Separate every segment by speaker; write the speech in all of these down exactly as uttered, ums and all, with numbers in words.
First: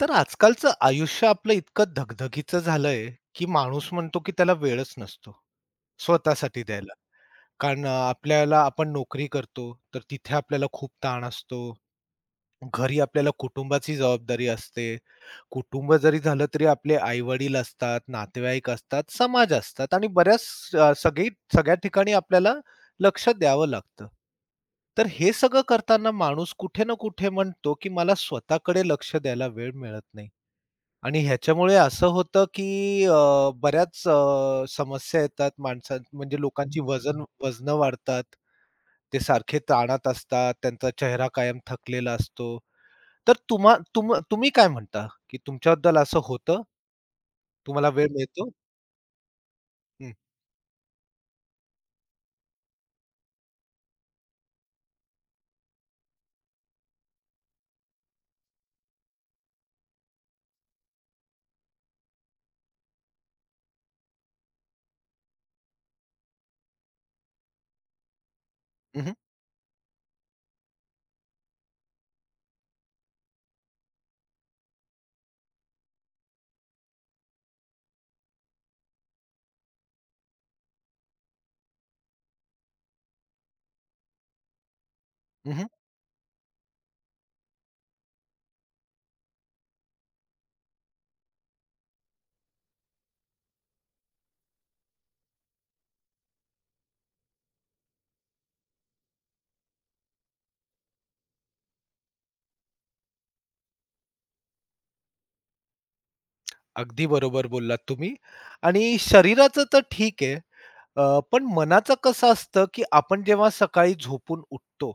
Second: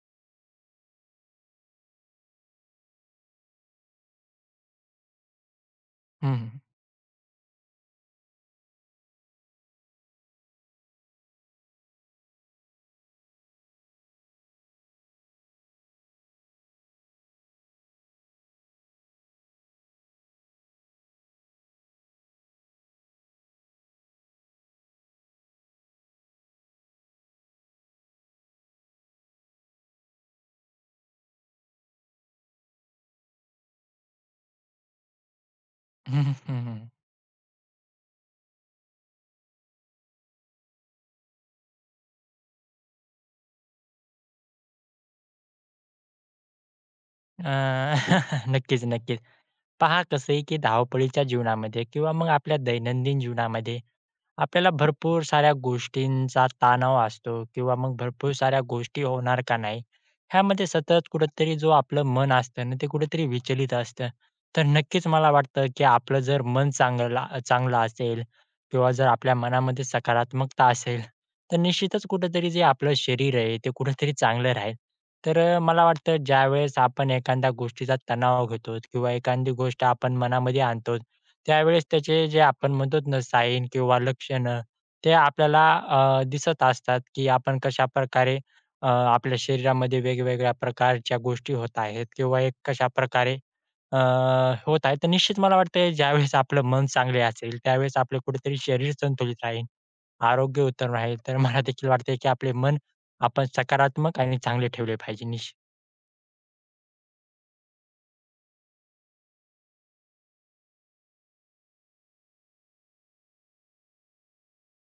Speaker 1: तर आजकालचं आयुष्य आपलं इतकं धगधगीचं झालंय, की माणूस म्हणतो, की त्याला वेळच नसतो,
Speaker 2: हं, हं.
Speaker 1: स्वतःसाठी द्यायला. कारण अ, आपल्याला आपण नोकरी करतो, तर तिथे आपल्याला खूप ताण असतो. घरी आपल्याला कुटुंबाची जबाबदारी असते. कुटुंब जरी झालं, तरी आपले आई-वडील असतात, नातेवाईक असतात, समाज असतात आणि बऱ्याच अ, सगळी सगळ्या ठिकाणी आपल्याला लक्ष द्यावं लागतं. तर हे सगळं करताना माणूस कुठे ना कुठे म्हणतो, की मला स्वतःकडे लक्ष द्यायला वेळ मिळत नाही. आणि ह्याच्यामुळे असं होतं, की अ, बऱ्याच अ, समस्या येतात माणसां
Speaker 2: हं,
Speaker 1: म्हणजे
Speaker 2: हं,
Speaker 1: लोकांची
Speaker 2: हं.
Speaker 1: वजन वजनं वाढतात. ते सारखे ताणात असतात, त्यांचा चेहरा कायम थकलेला असतो. तर तुम्हा तुम तुम्ही काय म्हणता, की तुमच्याबद्दल असं होतं? तुम्हाला
Speaker 2: अ,
Speaker 1: वेळ मिळतो?
Speaker 2: नक्कीच, नक्कीच. पहा
Speaker 1: हं.
Speaker 2: कसं आहे, की धावपळीच्या जीवनामध्ये किंवा मग आपल्या दैनंदिन जीवनामध्ये आपल्याला भरपूर साऱ्या गोष्टींचा तणाव असतो किंवा मग भरपूर साऱ्या गोष्टी होणार का नाही, ह्यामध्ये सतत कुठेतरी जो आपलं मन असतं ना, ते कुठेतरी विचलित असतं. तर नक्कीच मला वाटतं, की आपलं जर मन चांगला चांगलं असेल किंवा
Speaker 1: हं,
Speaker 2: जर
Speaker 1: हं.
Speaker 2: आपल्या मनामध्ये सकारात्मकता असेल, तर निश्चितच कुठेतरी जे आपलं शरीर आहे, ते कुठेतरी चांगलं राहील. तर अ, मला वाटतं ज्यावेळेस आपण एखाद्या गोष्टीचा तणाव घेतो किंवा एखादी गोष्ट आपण मनामध्ये आणतो, त्यावेळेस त्याचे जे आपण म्हणतो ना साईन किंवा लक्षणं ते आपल्याला अ, दिसत असतात, की आपण कशाप्रकारे अ, आपल्या शरीरामध्ये वेगवेगळ्या प्रकारच्या गोष्टी होत आहेत किंवा एक कशाप्रकारे अ, होत आहे. तर निश्चित मला वाटतंय ज्यावेळेस आपलं मन चांगले असेल, त्यावेळेस आपलं कुठेतरी शरीर संतुलित राहील, आरोग्य उत्तम राहील. तर मला देखील वाटतंय, की आपले मन आपण सकारात्मक आणि चांगले ठेवले पाहिजे. निश्चित.
Speaker 1: अगदी बरोबर बोललात तुम्ही आणि शरीराचं तर ठीक आहे. अ, पण मनाचं कसं असतं, की आपण जेव्हा सकाळी झोपून उठतो,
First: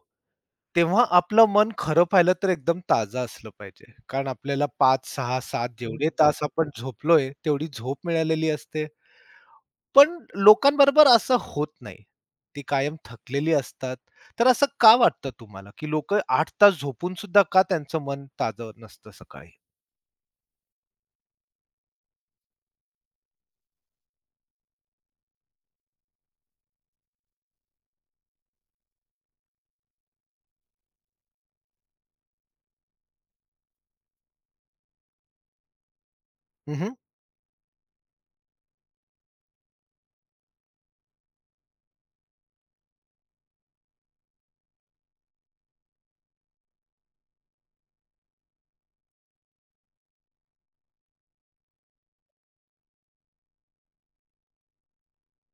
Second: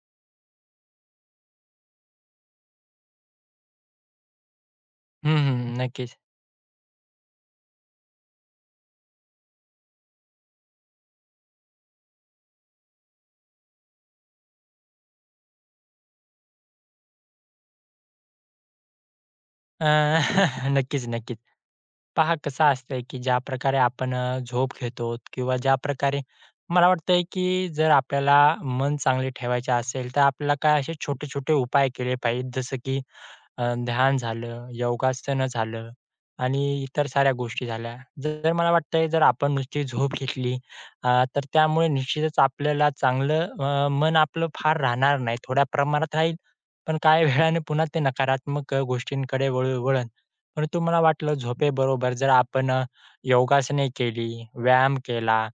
Speaker 1: तेव्हा आपलं मन खरं पाहिलं तर एकदम ताजं असलं पाहिजे. कारण आपल्याला पाच,
Speaker 2: हं,
Speaker 1: सहा, सात
Speaker 2: हं.
Speaker 1: जेवढे
Speaker 2: नक्कीच.
Speaker 1: तास आपण झोपलोय, तेवढी झोप मिळालेली असते. पण लोकांबरोबर असं होत नाही. ती कायम थकलेली असतात. तर असं का वाटतं तुम्हाला, की लोकं आठ तास झोपून सुद्धा का त्यांचं मन ताजं नसतं सकाळी?
Speaker 2: अ, नक्कीच, नक्कीच. पहा कसं असतंय, की ज्या प्रकारे आपण अ, झोप घेतो किंवा ज्या प्रकारे मला वाटतंय, की जर आपल्याला मन चांगले ठेवायचे असेल, तर आपल्याला काय असे छोटे-छोटे उपाय केले पाहिजेत. जसं की अ, ध्यान झालं, योगासनं झालं आणि
Speaker 1: हं,
Speaker 2: इतर साऱ्या गोष्टी झाल्या. जर मला वाटतंय जर आपण नुसती झोप घेतली अ, तर त्यामुळे निश्चितच आपल्याला चांगलं अ, मन आपलं फार राहणार नाही. थोड्या प्रमाणात राहील, पण काही वेळाने पुन्हा ते नकारात्मक अ, गोष्टींकडे वळ वळण. परंतु मला वाटलं झोपेबरोबर जर आपण अ, योगासने केली, व्यायाम केला,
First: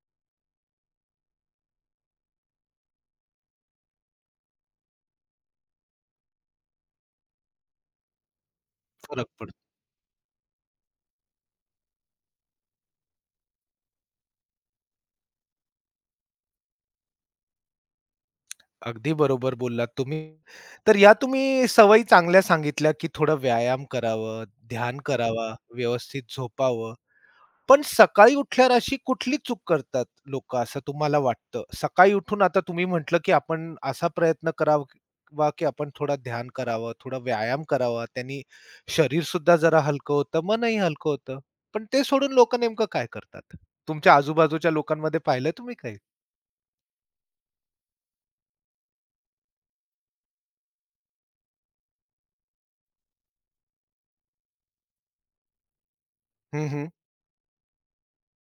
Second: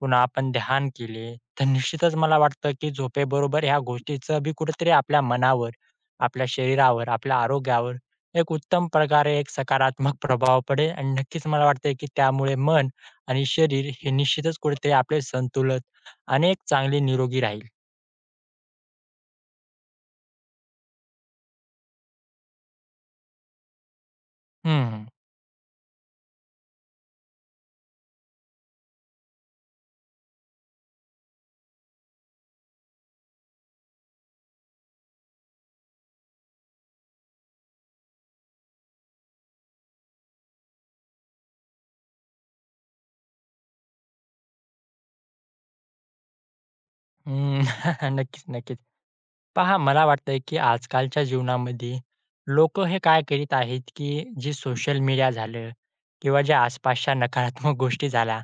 Speaker 2: पुन्हा आपण ध्यान केले, तर निश्चितच मला वाटतं की झोपेबरोबर ह्या गोष्टीचं बी कुठेतरी आपल्या मनावर आपल्या शरीरावर, आपल्या आरोग्यावर एक उत्तम
Speaker 1: फरक
Speaker 2: प्रकारे एक सकारात्मक प्रभाव पडेल आणि नक्कीच मला वाटतंय, की त्यामुळे मन आणि शरीर हे निश्चितच कुठेतरी आपले संतुलन आणि एक चांगले निरोगी राहील.
Speaker 1: अगदी बरोबर बोललात तुम्ही. तर या तुम्ही सवयी चांगल्या सांगितल्या, की थोडा व्यायाम करावं, ध्यान
Speaker 2: हं.
Speaker 1: करावा, व्यवस्थित झोपावं. पण सकाळी उठल्यावर अशी कुठली चूक करतात लोकं असं तुम्हाला वाटतं? सकाळी उठून आता तुम्ही म्हटलं, की आपण असा प्रयत्न करावा, की आपण थोडा ध्यान करावं, थोडा व्यायाम करावा. त्यांनी शरीरसुद्धा जरा हलकं होतं, मनही हलकं होतं. पण ते सोडून लोकं नेमकं काय करतात? तुमच्या आजूबाजूच्या लोकांमध्ये पाहिलंय तुम्ही काही?
Speaker 2: हं, नक्कीच, नक्कीच. पहा मला वाटतंय, की आजकालच्या जीवनामध्ये लोक हे काय करीत आहेत, की जे सोशल मीडिया झालं किंवा ज्या
Speaker 1: हं, हं.
Speaker 2: आसपासच्या नकारात्मक गोष्टी झाल्या,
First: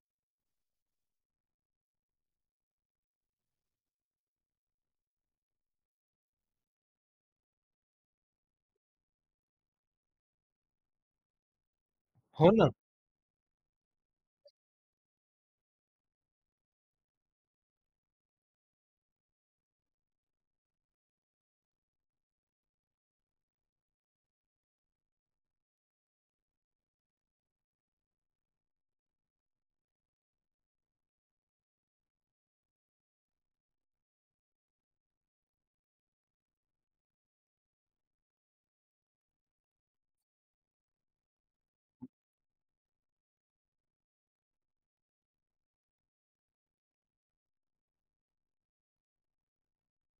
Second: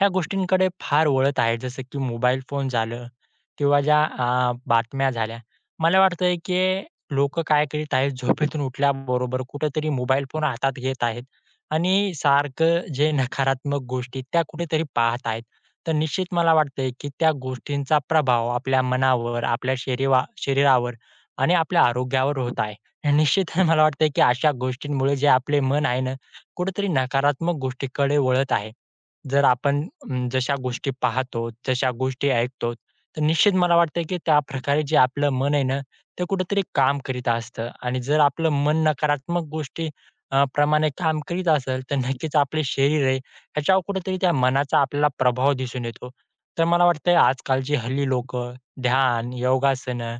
Speaker 2: ह्या गोष्टींकडे फार वळत आहेत. जसं की मोबाईल फोन झालं किंवा ज्या अ, बातम्या झाल्या. मला वाटतंय, की लोकं काय करीत आहेत, झोपेतून उठल्याबरोबर कुठेतरी मोबाईल फोन हातात घेत आहेत आणि
Speaker 1: हो ना.
Speaker 2: सारखं जे नकारात्मक गोष्टी त्या कुठेतरी पाहत आहेत. तर निश्चित मला वाटतंय, की त्या गोष्टींचा प्रभाव आपल्या मनावर, आपल्या शरीवा शरीरावर आणि आपल्या आरोग्यावर होत आहे. आणि निश्चित मला वाटतंय, की अशा गोष्टींमुळे जे आपले मन आहे ना, कुठेतरी नकारात्मक गोष्टीकडे वळत आहे. जर आपण अं, जशा गोष्टी पाहतो, जशा गोष्टी ऐकतो, तर निश्चित मला वाटतं, की त्याप्रकारे जे आपलं मन आहे ना, ते कुठेतरी काम करीत असतं आणि जर आपलं मन नकारात्मक गोष्टी अ, प्रमाणे काम करीत असेल, तर नक्कीच आपले शरीर आहे ह्याच्यावर कुठेतरी त्या मनाचा आपल्याला प्रभाव दिसून येतो. तर मला वाटतंय आजकालची हल्ली लोकं ध्यान, योगासनं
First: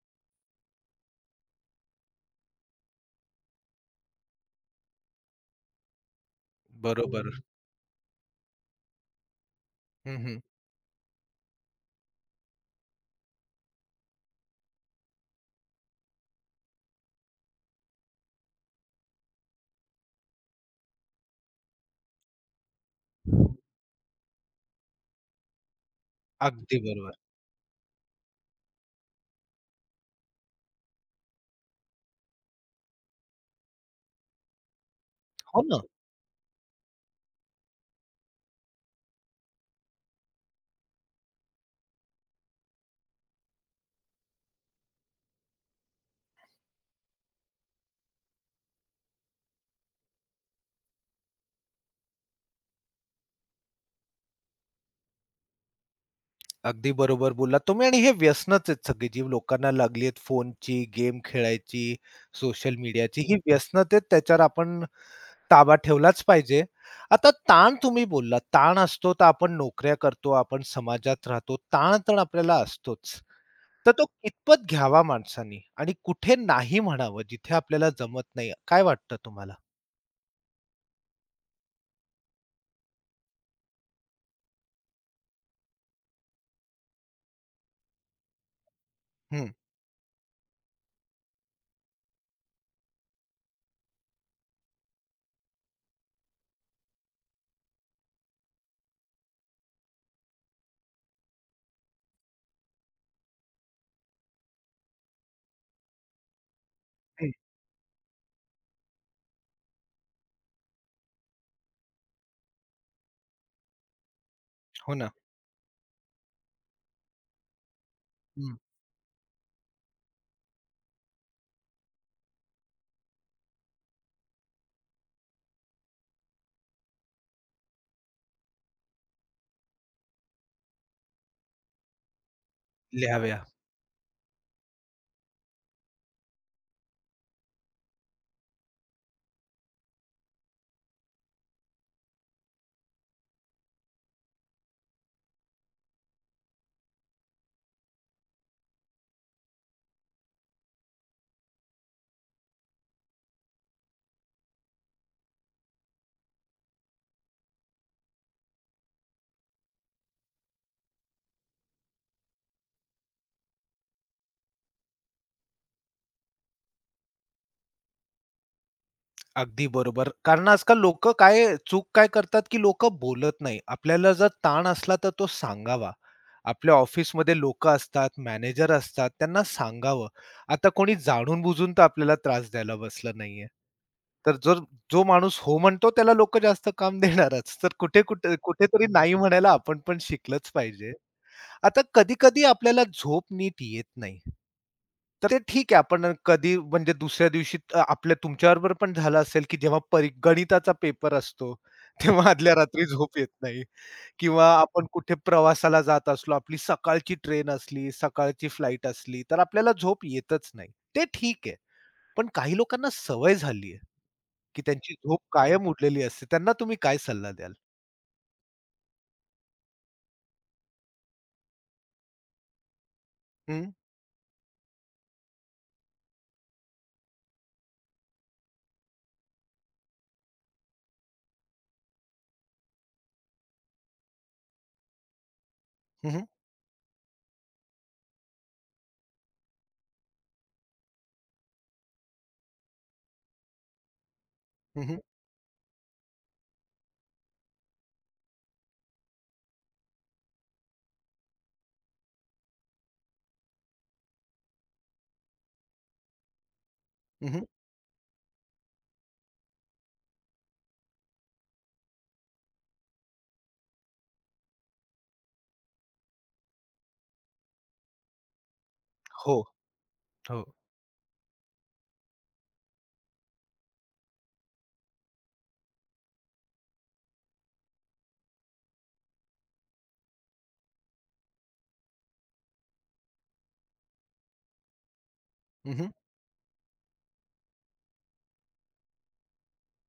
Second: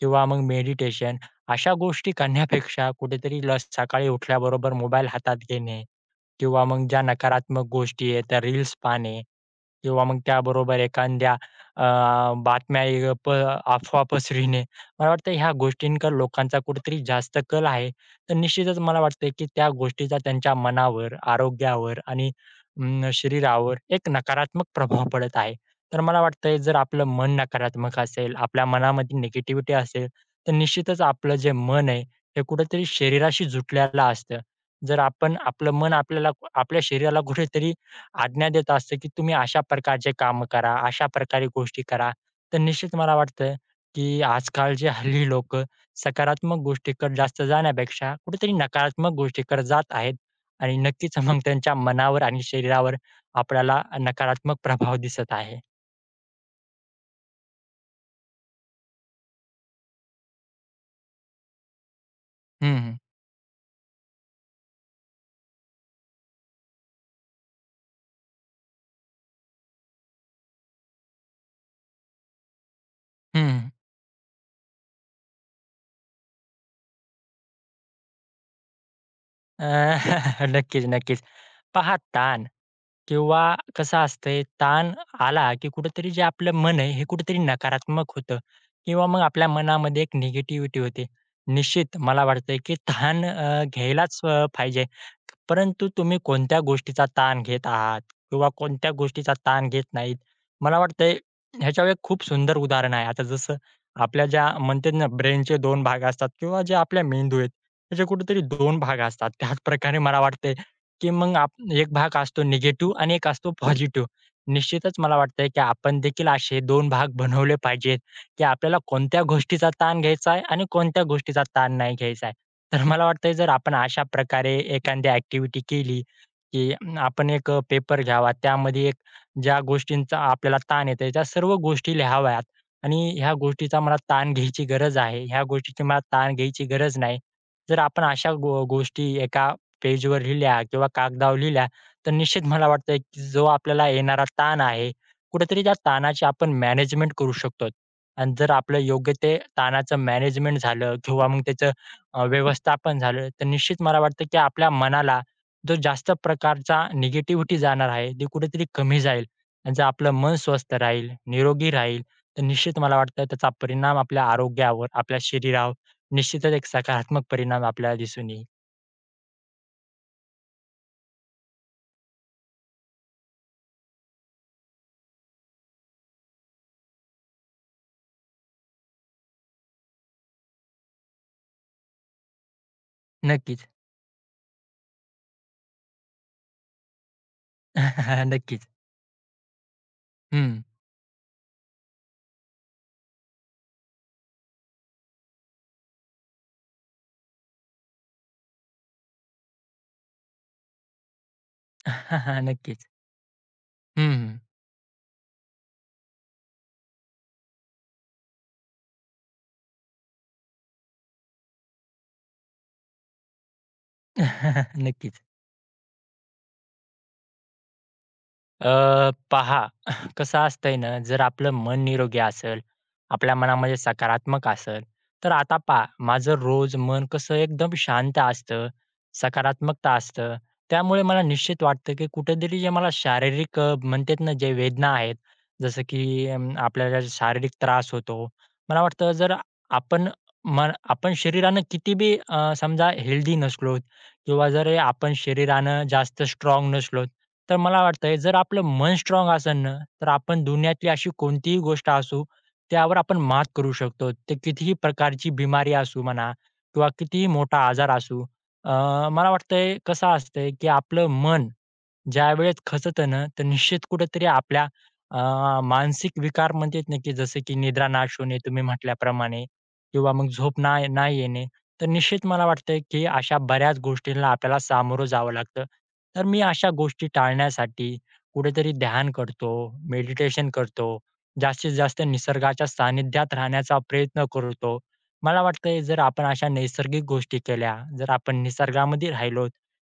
Speaker 2: किंवा मग मेडिटेशन अशा गोष्टी करण्यापेक्षा कुठेतरी ल सकाळी उठल्याबरोबर मोबाईल हातात घेणे किंवा मग ज्या
Speaker 1: बरोबर.
Speaker 2: नकारात्मक गोष्टी आहेत त्या रील्स पाहणे किंवा
Speaker 1: हं,
Speaker 2: मग
Speaker 1: हं.
Speaker 2: त्याबरोबर एखाद्या अ, बातम्या य प अफवा पसरविणे. मला वाटतं ह्या गोष्टींकडे लोकांचा कुठेतरी जास्त कल आहे. तर निश्चितच मला वाटतंय की त्या गोष्टीचा त्यांच्या मनावर, आरोग्यावर आणि अं, शरीरावर एक नकारात्मक प्रभाव पडत आहे. तर मला वाटतंय जर
Speaker 1: अगदी
Speaker 2: आपलं
Speaker 1: बरोबर.
Speaker 2: मन नकारात्मक असेल, आपल्या मनामध्ये निगेटिव्हिटी असेल, तर निश्चितच आपलं जे मन आहे हे कुठेतरी शरीराशी जुटलेलं असतं. जर आपण
Speaker 1: हो
Speaker 2: आपलं
Speaker 1: ना.
Speaker 2: मन आपल्याला आपल्या शरीराला कुठेतरी आज्ञा देत असतं, की तुम्ही अशा प्रकारचे कामं करा, अशा प्रकारे गोष्टी करा. तर निश्चित मला वाटतं, की आजकाल जे हल्ली लोकं सकारात्मक गोष्टीकडे जास्त जाण्यापेक्षा कुठेतरी नकारात्मक गोष्टीकडे जात आहेत आणि नक्कीच मग त्यांच्या मनावर आणि शरीरावर आपल्याला नकारात्मक प्रभाव दिसत आहे.
Speaker 1: अगदी बरोबर बोललात तुम्ही आणि हे व्यसनच आहेत सगळी जी लोकांना लागली आहेत फोनची, गेम खेळायची, सोशल
Speaker 2: हं, हं.
Speaker 1: मीडियाची. ही व्यसनच आहेत त्याच्यावर आपण ताबा ठेवलाच पाहिजे. आता ताण तुम्ही बोललात. ताण असतो तर आपण नोकऱ्या करतो, आपण समाजात राहतो. ताण-तण आपल्याला असतोच.
Speaker 2: हं,
Speaker 1: तर तो कितपत घ्यावा माणसानी आणि कुठे नाही म्हणावं जिथे आपल्याला जमत नाही. काय वाटतं तुम्हाला?
Speaker 2: नक्कीच, नक्कीच. पहा ताण किंवा कसं असतंय, ताण आला, की कुठेतरी जे आपलं मन आहे, हे कुठेतरी नकारात्मक होतं किंवा मग आपल्या
Speaker 1: हं,
Speaker 2: मनामध्ये एक निगेटिव्हिटी होते. निश्चित मला वाटतंय, की ताण अ, घ्यायलाच अ, पाहिजे. परंतु तुम्ही कोणत्या गोष्टीचा ताण घेत आहात किंवा कोणत्या गोष्टीचा ताण घेत नाहीत. मला वाटतंय ह्याच्यावर एक खूप सुंदर उदाहरण आहे. आता जसं आपल्या ज्या म्हणतात ना, ब्रेनचे दोन भाग असतात किंवा जे आपल्या
Speaker 1: हं.
Speaker 2: मेंदू आहेत, त्याचे कुठेतरी दोन भाग असतात. त्याचप्रकारे मला वाटतंय की मग आप एक भाग असतो निगेटिव्ह आणि एक असतो पॉझिटिव्ह. निश्चितच
Speaker 1: हो ना.
Speaker 2: मला वाटतंय की आपण देखील असे दोन भाग बनवले पाहिजेत, की
Speaker 1: हं.
Speaker 2: आपल्याला कोणत्या गोष्टीचा ताण घ्यायचा आहे आणि कोणत्या गोष्टीचा ताण नाही घ्यायचा आहे. तर मला वाटतंय जर आपण अशा प्रकारे एखादी ॲक्टिव्हिटी केली, की अं, आपण एक अ, पेपर घ्यावा. त्यामध्ये एक ज्या गोष्टींचा आपल्याला ताण येतोय, त्या सर्व गोष्टी लिहाव्यात आणि ह्या
Speaker 1: लिहाव्या.
Speaker 2: गोष्टीचा मला ताण घ्यायची गरज आहे, ह्या गोष्टीची मला ताण घ्यायची गरज नाही. जर आपण अशा गो गोष्टी एका पेजवर लिहिल्या किंवा कागदावर लिहिल्या, तर निश्चित मला वाटतंय की जो आपल्याला येणारा ताण आहे, कुठेतरी त्या ताणाची आपण मॅनेजमेंट करू शकतो. आणि जर आपलं योग्य ते ताणाचं मॅनेजमेंट झालं किंवा मग त्याचं अ, व्यवस्थापन झालं, तर निश्चित मला वाटतं की आपल्या मनाला जो जास्त प्रकारचा निगेटिव्हिटी जाणार आहे, ती कुठेतरी कमी जाईल. आणि जर आपलं मन स्वस्थ राहील, निरोगी राहील, तर निश्चित मला वाटतं त्याचा परिणाम आपल्या आरोग्यावर, आपल्या शरीरावर निश्चितच एक सकारात्मक परिणाम आपल्याला दिसून येईल.
Speaker 1: अगदी बरोबर. कारण आजकाल लोकं काय चूक काय करतात, की लोकं बोलत नाही. आपल्याला जर ताण असला तर तो सांगावा. आपल्या ऑफिसमध्ये लोकं असतात, मॅनेजर असतात, त्यांना सांगावं. आता कोणी जाणून-बुजून तर आपल्याला त्रास द्यायला बसलं नाहीये.
Speaker 2: नक्कीच.
Speaker 1: तर जर जो माणूस हो म्हणतो त्याला लोकं जास्त काम देणारच. तर कुठे-कुठे
Speaker 2: नक्कीच.
Speaker 1: कुठेतरी नाही म्हणायला आपण पण
Speaker 2: हं.
Speaker 1: शिकलंच पाहिजे. आता कधी-कधी आपल्याला झोप नीट येत नाही. तर ते ठीक आहे आपण कधी म्हणजे दुसऱ्या दिवशी अ, आपल्या तुमच्याबरोबर पण झालं असेल, की जेव्हा परी गणिताचा पेपर असतो, तेव्हा आदल्या रात्री
Speaker 2: नक्कीच.
Speaker 1: झोप येत नाही
Speaker 2: हं, हं.
Speaker 1: किंवा आपण कुठे प्रवासाला जात असलो, आपली सकाळची ट्रेन असली, सकाळची फ्लाइट असली, तर आपल्याला झोप येतच नाही. ते ठीक आहे. पण काही लोकांना सवय झाली आहे, की त्यांची झोप
Speaker 2: नक्कीच.
Speaker 1: कायम उडलेली असते. त्यांना तुम्ही काय सल्ला द्याल?
Speaker 2: अ, पहा कसं असतंय ना, जर आपलं मन निरोगी असेल, आपल्या
Speaker 1: हं,
Speaker 2: मनामध्ये सकारात्मक असेल, तर आता पहा माझं रोज मन कसं एकदम शांत असतं, सकारात्मकता असतं. त्यामुळे मला निश्चित वाटतं, की कुठेतरी जे मला शारीरिक अ, म्हणतात ना, जे वेदना आहेत, जसं
Speaker 1: हं, हं,
Speaker 2: की अं, आपल्याला जे शारीरिक त्रास होतो. मला वाटतं जर आपण मन आपण शरीरानं किती बी अ, समजा हेल्दी नसलो किंवा जर
Speaker 1: हं,
Speaker 2: आपण शरीरानं जास्त स्ट्राँग नसलो, तर मला वाटतंय जर आपलं मन स्ट्राँग असेल ना, तर आपण दुनियातली अशी कोणतीही गोष्ट असू, त्यावर आपण मात करू शकतो. ते कितीही प्रकारची बिमारी असू म्हणा किंवा कितीही मोठा आजार असू. अ, मला वाटतंय कसं असतंय, की आपलं मन ज्यावेळेस खचतं ना, तर निश्चित कुठेतरी आपल्या अ, मानसिक विकार म्हणतात ना, की जसं की निद्रानाश होणे तुम्ही
Speaker 1: हो,
Speaker 2: म्हटल्याप्रमाणे किंवा मग
Speaker 1: हो.
Speaker 2: झोप ना नाही येणे. तर निश्चित मला वाटतंय, की अशा बऱ्याच गोष्टींना आपल्याला सामोरं जावं लागतं. तर मी अशा गोष्टी टाळण्यासाठी कुठेतरी ध्यान करतो, मेडिटेशन करतो, जास्तीत जास्त निसर्गाच्या सानिध्यात राहण्याचा प्रयत्न करतो. मला वाटतंय
Speaker 1: हं,
Speaker 2: जर आपण अशा नैसर्गिक गोष्टी केल्या, जर आपण निसर्गामध्ये राहिलो,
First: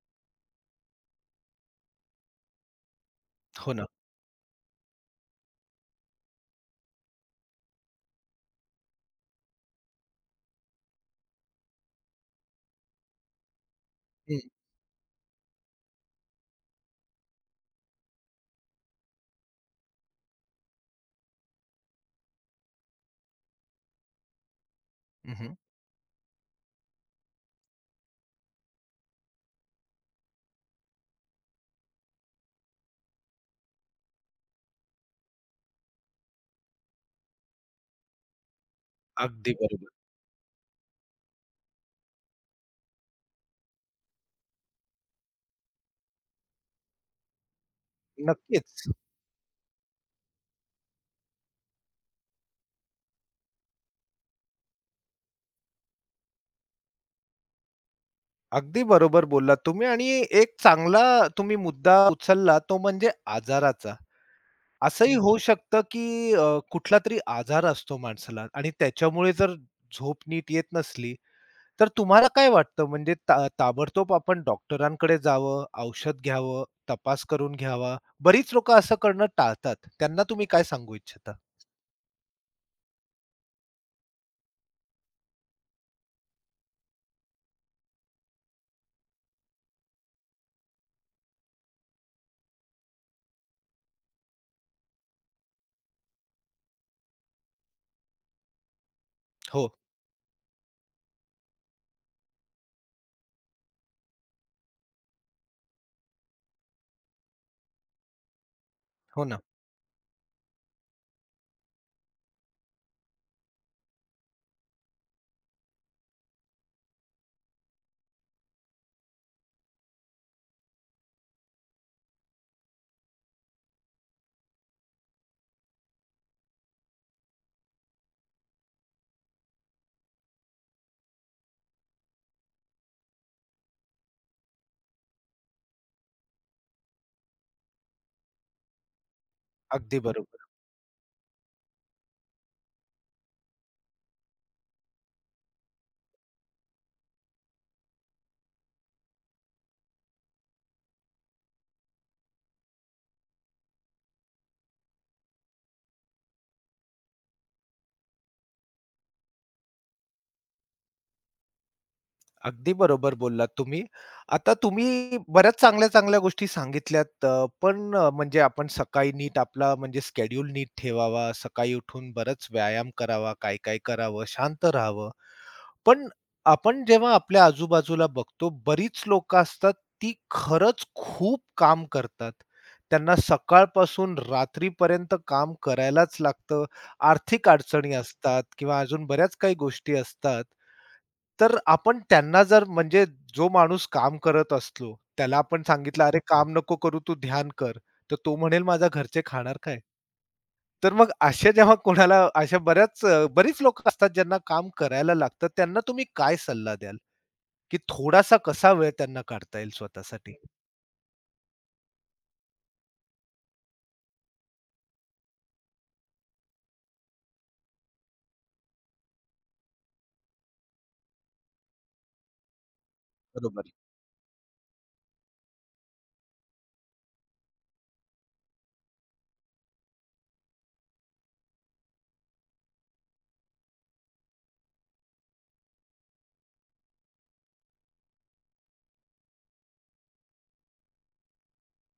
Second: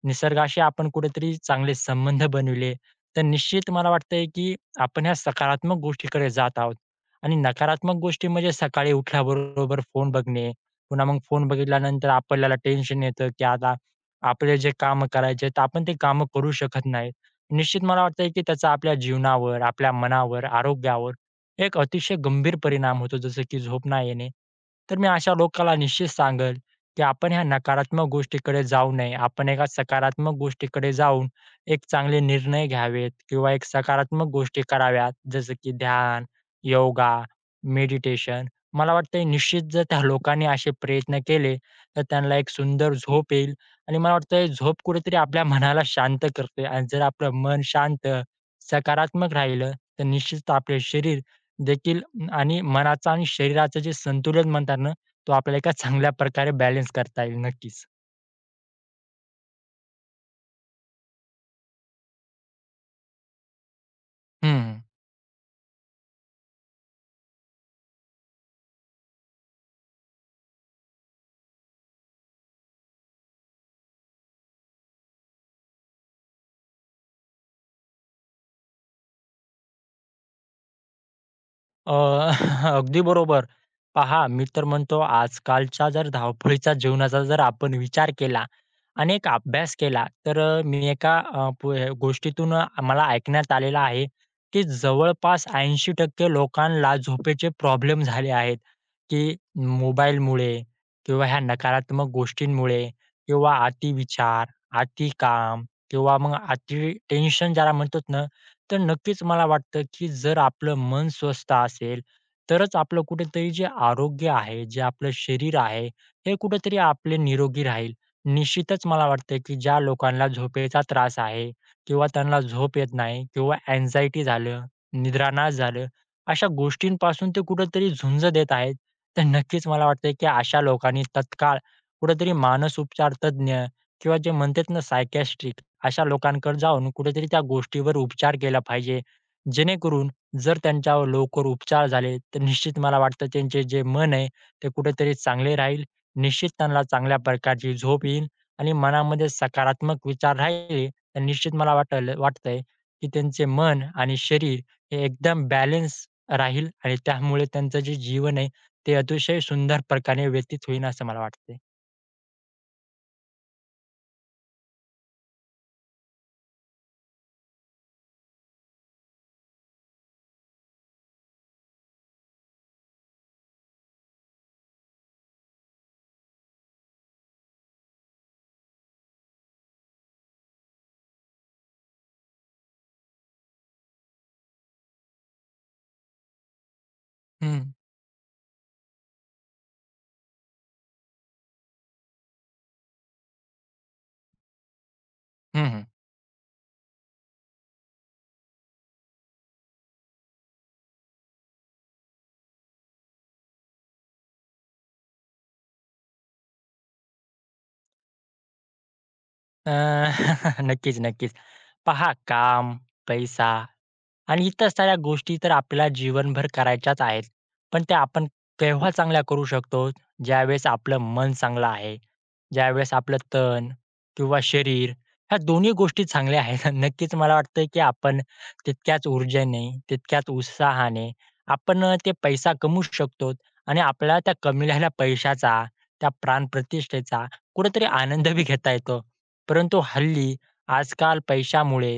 Speaker 2: निसर्गाशी आपण कुठेतरी चांगले संबंध बनविले, तर निश्चित
Speaker 1: हो ना.
Speaker 2: मला वाटतंय, की आपण ह्या सकारात्मक गोष्टीकडे जात आहोत. आणि नकारात्मक गोष्टी म्हणजे सकाळी उठल्याबरोबर फोन बघणे, पुन्हा मग फोन बघितल्यानंतर आपल्याला टेन्शन येतं, की आता आपले जे काम करायचे आहेत, आपण ते काम करू शकत नाहीत. निश्चित मला वाटतंय, की त्याचा आपल्या जीवनावर, आपल्या मनावर, आरोग्यावर एक अतिशय गंभीर परिणाम होतो, जसं की झोप नाही येणे. तर मी अशा
Speaker 1: हं,
Speaker 2: लोकाला निश्चित सांगेल, की आपण ह्या नकारात्मक गोष्टीकडे जाऊ नये. आपण एका सकारात्मक गोष्टीकडे जाऊन एक चांगले निर्णय घ्यावेत किंवा एक सकारात्मक गोष्टी कराव्यात, जसं की ध्यान, योगा, मेडिटेशन. मला वाटतंय
Speaker 1: अगदी
Speaker 2: निश्चित जर
Speaker 1: बरोबर.
Speaker 2: त्या लोकांनी असे प्रयत्न केले, तर त्यांना एक सुंदर झोप येईल आणि मला वाटतंय झोप कुठेतरी आपल्या मनाला शांत करते आणि जर आपलं मन शांत,
Speaker 1: नक्कीच.
Speaker 2: सकारात्मक राहिलं, तर निश्चित आपले शरीर देखील आणि मनाचं आणि शरीराचं जे संतुलन म्हणतात ना, तो आपल्याला एका चांगल्या प्रकारे बॅलन्स करता येईल. नक्कीच.
Speaker 1: अगदी बरोबर बोललात तुम्ही आणि एक चांगला तुम्ही मुद्दा उचलला तो म्हणजे आजाराचा.
Speaker 2: हं.
Speaker 1: असंही हं. होऊ शकतं, की अ, कुठला तरी आजार असतो माणसाला आणि त्याच्यामुळे जर झोप नीट येत नसली, तर तुम्हाला काय वाटतं म्हणजे ता ताबडतोब आपण डॉक्टरांकडे जावं, औषध घ्यावं, तपास करून घ्यावा? बरीच लोकं असं करणं टाळतात. त्यांना तुम्ही काय सांगू इच्छिता?
Speaker 2: अ, अगदी बरोबर. पहा, मी तर म्हणतो आजकालच्या जर धावपळीच्या जीवनाचा जर आपण विचार केला आणि एक अभ्यास केला, तर अ, मी एका अ, प गोष्टीतून अ, मला ऐकण्यात आलेलं आहे, की जवळपास ऐंशी टक्के लोकांना झोपेचे प्रॉब्लेम झाले आहेत, की
Speaker 1: हो,
Speaker 2: मोबाईलमुळे किंवा ह्या नकारात्मक गोष्टींमुळे किंवा अतिविचार, अतिकाम किंवा मग अति टेन्शन ज्याला म्हणतो. तर नक्कीच
Speaker 1: हो ना.
Speaker 2: मला वाटतं, की जर आपलं मन स्वस्थ असेल, तरच आपलं कुठेतरी जे आरोग्य आहे, जे आपलं शरीर आहे, हे कुठेतरी आपले निरोगी राहील. निश्चितच मला वाटतं, की ज्या लोकांना झोपेचा त्रास आहे किंवा त्यांना झोप येत नाही किंवा अँक्झायटी झालं, निद्रानाश झालं, अशा गोष्टींपासून ते कुठेतरी झुंज देत आहेत. तर नक्कीच मला वाटतं, की अशा लोकांनी तत्काळ कुठेतरी मानसोपचार तज्ञ किंवा जे म्हणतात ना सायकियाट्रिस्ट अशा लोकांकडे जाऊन कुठेतरी त्या गोष्टीवर उपचार केला पाहिजे.
Speaker 1: अगदी
Speaker 2: जेणेकरून
Speaker 1: बरोबर.
Speaker 2: जर त्यांच्यावर लवकर उपचार झाले, तर निश्चित मला वाटतं त्यांचे जे मन आहे ते कुठेतरी चांगले राहील. निश्चित त्यांना चांगल्या प्रकारची झोप येईल आणि मनामध्ये सकारात्मक विचार राहिले, तर निश्चित मला वाटल वाटतंय की त्यांचे मन आणि शरीर हे एकदम बॅलन्स राहील आणि त्यामुळे त्यांचं जे जीवन आहे ते अतिशय सुंदर प्रकारे व्यतीत होईल असं मला वाटतंय.
Speaker 1: अगदी बरोबर बोललात तुम्ही. आता तुम्ही बऱ्याच चांगल्या-चांगल्या गोष्टी सांगितल्यात अ, पण अ, म्हणजे आपण सकाळी नीट आपला म्हणजे शेड्यूल नीट ठेवावा, सकाळी उठून बराच व्यायाम करावा, काय-काय करावं, शांत राहावं. पण आपण जेव्हा आपल्या आजूबाजूला बघतो, बरीच लोकं असतात ती खरंच खूप काम करतात. त्यांना सकाळपासून रात्रीपर्यंत काम करायलाच लागतं. आर्थिक
Speaker 2: हं.
Speaker 1: अडचणी असतात किंवा अजून बऱ्याच काही गोष्टी असतात. तर आपण त्यांना जर म्हणजे जो माणूस काम करत असलो, त्याला आपण
Speaker 2: हं, हं.
Speaker 1: सांगितलं, "अरे काम नको करू, तू ध्यान कर." तर तो म्हणेल, "माझ्या घरचे खाणार काय?" तर मग असे जेव्हा कोणाला अशा बऱ्याच अ, बरीच लोकं असतात ज्यांना काम करायला लागतं, त्यांना तुम्ही काय सल्ला द्याल? की थोडासा कसा वेळ त्यांना काढता येईल
Speaker 2: अ,
Speaker 1: स्वतःसाठी?
Speaker 2: नक्कीच, नक्कीच. पहा काम, पैसा आणि इतर साऱ्या गोष्टी तर आपल्याला जीवनभर करायच्याच आहेत. पण त्या आपण तेव्हा चांगल्या करू शकतो ज्यावेळेस आपलं मन चांगलं आहे. ज्यावेळेस आपलं तन
Speaker 1: बरोबर,
Speaker 2: किंवा शरीर ह्या दोन्ही गोष्टी चांगल्या आहेत. नक्कीच मला वाटतं की आपण तितक्याच ऊर्जेने, तितक्याच उत्साहाने आपण ते पैसा कमवू शकतो आणि आपल्याला त्या कमविलेल्या पैशाचा, त्या प्राणप्रतिष्ठेचा कुठेतरी आनंद बी घेता येतो. परंतु हल्ली आजकाल पैशामुळे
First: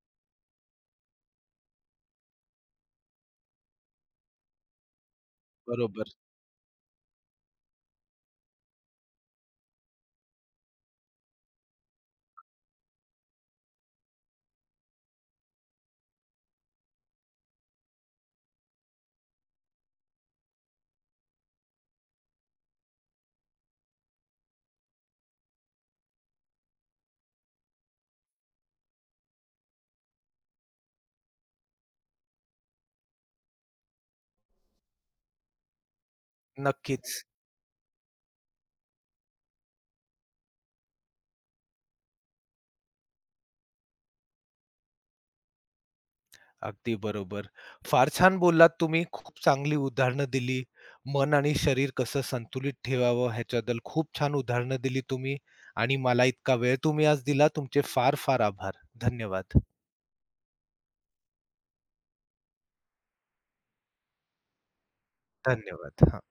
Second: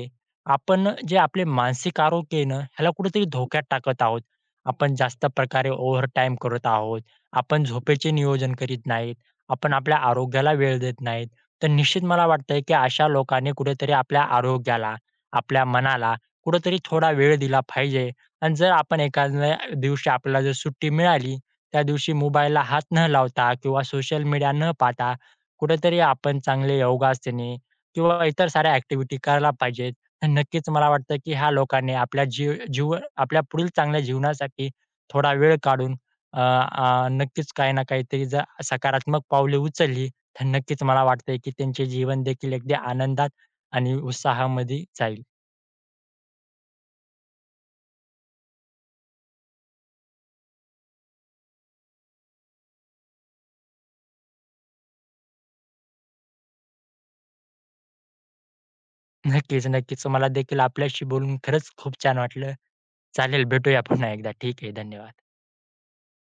Speaker 2: आपण जे आपले मानसिक आरोग्य आहे ना, ह्याला कुठेतरी धोक्यात टाकत आहोत. आपण जास्त प्रकारे
Speaker 1: बरोबर.
Speaker 2: ओव्हरटाईम करत आहोत. आपण झोपेचे नियोजन करीत नाहीत. आपण आपल्या आरोग्याला वेळ देत नाहीत. तर निश्चित मला वाटतंय, की अशा लोकांनी कुठेतरी आपल्या आरोग्याला, आपल्या मनाला कुठेतरी थोडा वेळ दिला पाहिजे आणि जर आपण एखाद्या दिवशी आपल्याला जर सुट्टी मिळाली, त्या दिवशी मोबाईलला हात न लावता किंवा सोशल मीडिया न पाहता कुठेतरी आपण चांगले योगासने किंवा इतर साऱ्या ॲक्टिव्हिटी करायला पाहिजेत. नक्कीच मला वाटतं, की ह्या लोकांनी आपल्या जीव जीव आपल्या पुढील चांगल्या जीवनासाठी थोडा वेळ काढून अ, अ,
Speaker 1: नक्कीच.
Speaker 2: नक्कीच काही ना काहीतरी जर सकारात्मक पावले उचलली, तर नक्कीच मला वाटतंय, की त्यांचे जीवन देखील अगदी आनंदात आणि उत्साहामध्ये जाईल.
Speaker 1: अगदी बरोबर. फार छान बोललात तुम्ही. खूप चांगली उदाहरणं दिली. मन आणि शरीर कसं संतुलित ठेवावं ह्याच्याबद्दल खूप छान उदाहरणं दिली तुम्ही आणि मला इतका वेळ तुम्ही आज दिला. तुमचे फार फार आभार. धन्यवाद.
Speaker 2: नक्कीच, नक्कीच. मला देखील आपल्याशी बोलून खरंच खूप छान वाटलं. चालेल, भेटूया पुन्हा एकदा. ठीक आहे. धन्यवाद.
Speaker 1: धन्यवाद. हां.